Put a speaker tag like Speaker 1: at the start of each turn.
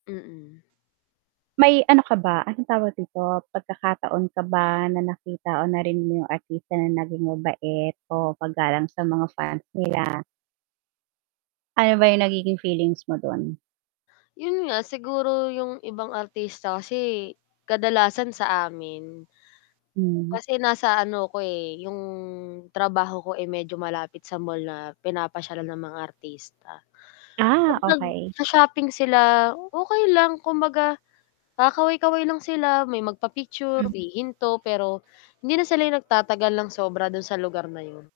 Speaker 1: Mm.
Speaker 2: May ano ka ba, anong tawag dito, pagkakataon ka ba na nakita o narinig mo yung artista na naging mabait o paggalang sa mga fans nila? Ano ba yung nagiging feelings mo dun?
Speaker 1: Yun nga, siguro yung ibang artista kasi kadalasan sa amin
Speaker 2: Hmm.
Speaker 1: Kasi nasa ano ko, eh, yung trabaho ko ay medyo malapit sa mall na pinapasyalan ng mga artista.
Speaker 2: Ah,
Speaker 1: 'Pag
Speaker 2: okey.
Speaker 1: nagsha-shopping sila, okey lang kumbaga, kakaway-kaway lang sila, may magpa-picture,
Speaker 2: Hmm.
Speaker 1: hihinto, pero hindi na sila 'yong nagtatagal ng sobra dun sa lugar na yun.